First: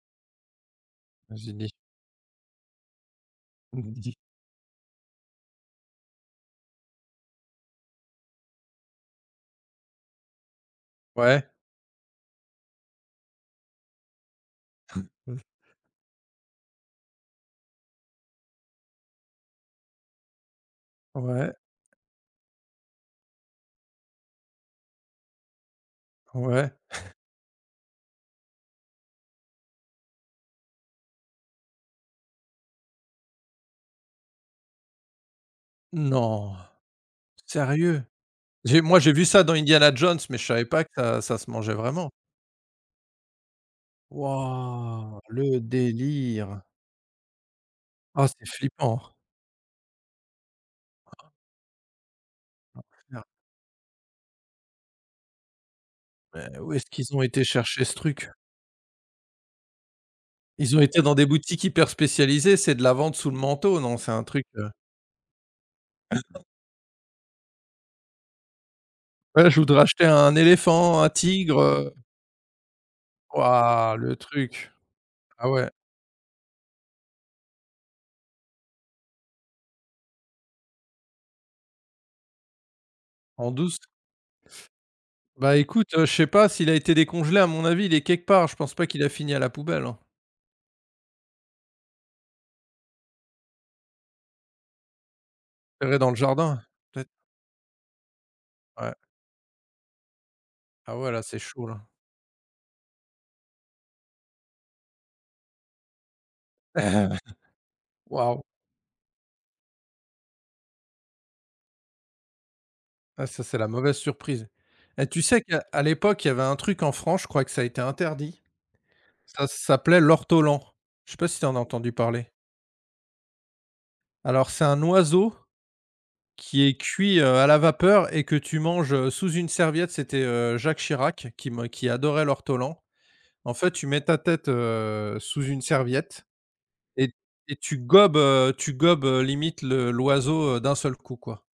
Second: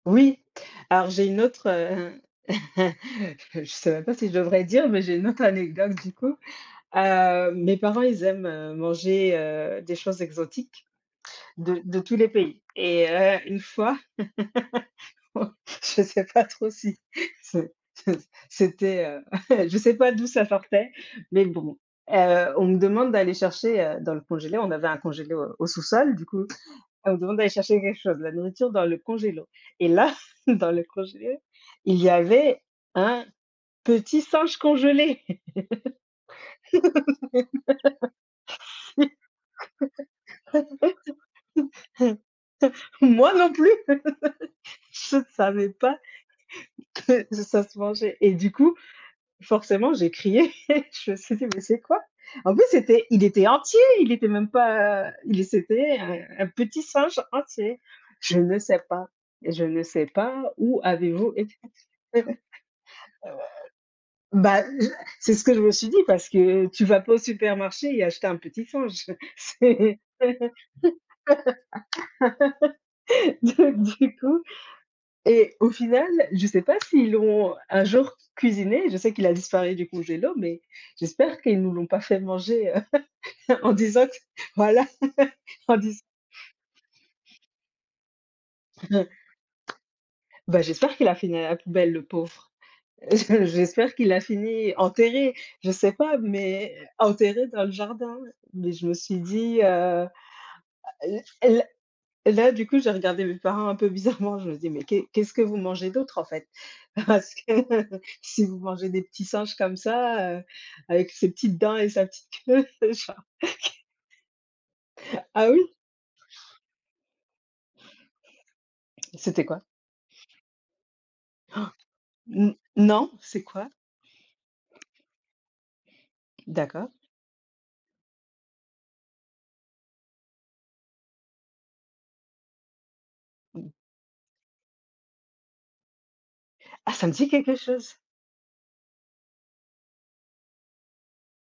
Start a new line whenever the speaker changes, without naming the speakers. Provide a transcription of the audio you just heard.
Oui, alors j'ai une
Vas-y,
autre
dis.
heu, je sais
Mmh,
même
dis.
pas si je devrais dire, mais j'ai une autre anecdote du coup. Heu, mes parents, ils aiment, heu, manger, heu, des choses exotiques
Ouais.
de de tous les pays et heu, une fois je sais pas trop si, c'est c'est c'était, heu, je sais pas d'où ça sortait, mais
Ouais.
bon, heu, on me demande d'aller chercher, heu, dans le congélateur. On avait un congélateur au sous-sol, du coup,
Ouais.
on me demande d'aller chercher quelque chose, la nourriture dans le congélateur. Et là, dans le congélateur, il y avait un petit singe congelé.
Non, sérieux? J'ai moi, j'ai vu ça dans Indiana Jones, mais je savais pas que ça ça se mangeait vraiment.
Moi non plus. Je
Wouah! Le
savais pas
délire.
que ça se mangeait.
Ah,
Et
c'est
du coup,
flippant.
forcément, j'ai crié. Je me suis dit: «Mais c'est quoi?» En plus,
C'est
c'était,
clair.
il était entier, il était même pas, heu, il c'était, heu, un
Mais où
petit
est-ce qu'ils
singe
ont été
entier.
chercher ce truc?
Je ne sais pas je ne sais pas
Ils
où
ont été dans des
avez-vous été
boutiques hyper
heu
spécialisées? C'est de la vente sous le manteau, non? C'est un truc,
Bah,
heu
je c'est ce que je me suis dit, parce
[unintelligible]
que tu vas pas au supermarché et acheter un petit singe.
Ouais, je voudrais
C'est
acheter un éléphant, un tigre, heu
Donc,
Wouah, le
du coup
truc. Ah
et
ouais.
au final, je sais pas s'ils l'ont un jour cuisiné. Je sais qu'il a disparu du congélateur, mais j'espère qu'ils nous l'ont pas fait manger, heu,
En
en
douce.
disant que voilà,
Bah,
en
écoute,
disant
heu, je sais pas. S'il a été décongelé, à mon avis, il est quelque part. Je pense pas qu'il
Heu,
a fini à la poubelle, hein.
bah, j'espère qu'il a fini à la poubelle, le pauvre. Je j'espère qu'il a fini enterré. Je sais
Enterré dans le
pas,
jardin?
mais
Peut-être.
enterré dans le jardin. Mais, je me
Ouais.
suis dit, heu
Ah ouais, là c'est
et là
chaud, là.
et là, du coup, j'ai regardé mes parents un peu bizarrement. Je me dit: «Mais qu'est ce qu'est-ce que vous mangez d'autre, en fait?»
Ben, ouais.
parce que si
Waouh!
vous mangez des petits singes comme ça, heu, avec ses petites dents et sa petite queue, genre
Ah ça, c'est la mauvaise surprise. Et tu sais
Ah
qu'à
oui?
à l'époque, il y avait un truc en France, je crois que ça a été interdit.
Et c'était
Ça
quoi?
s'appelait l'ortolan, je sais pas si tu en as entendu parler?
Mmh, non. C'est quoi?
Alors, c'est un oiseau, qui est
D'accord.
cuit, heu, à la vapeur et que tu manges, heu, sous une serviette. C'était, heu, Jacques Chirac qui me qui adorait l'ortolan. En fait,
Mmh.
tu mets ta tête, heu, sous une serviette
Ah, ça
et
me dit
et
quelque
tu
chose.
gobes, heu, tu gobes, heu, limite le l'oiseau d'un seul coup, quoi.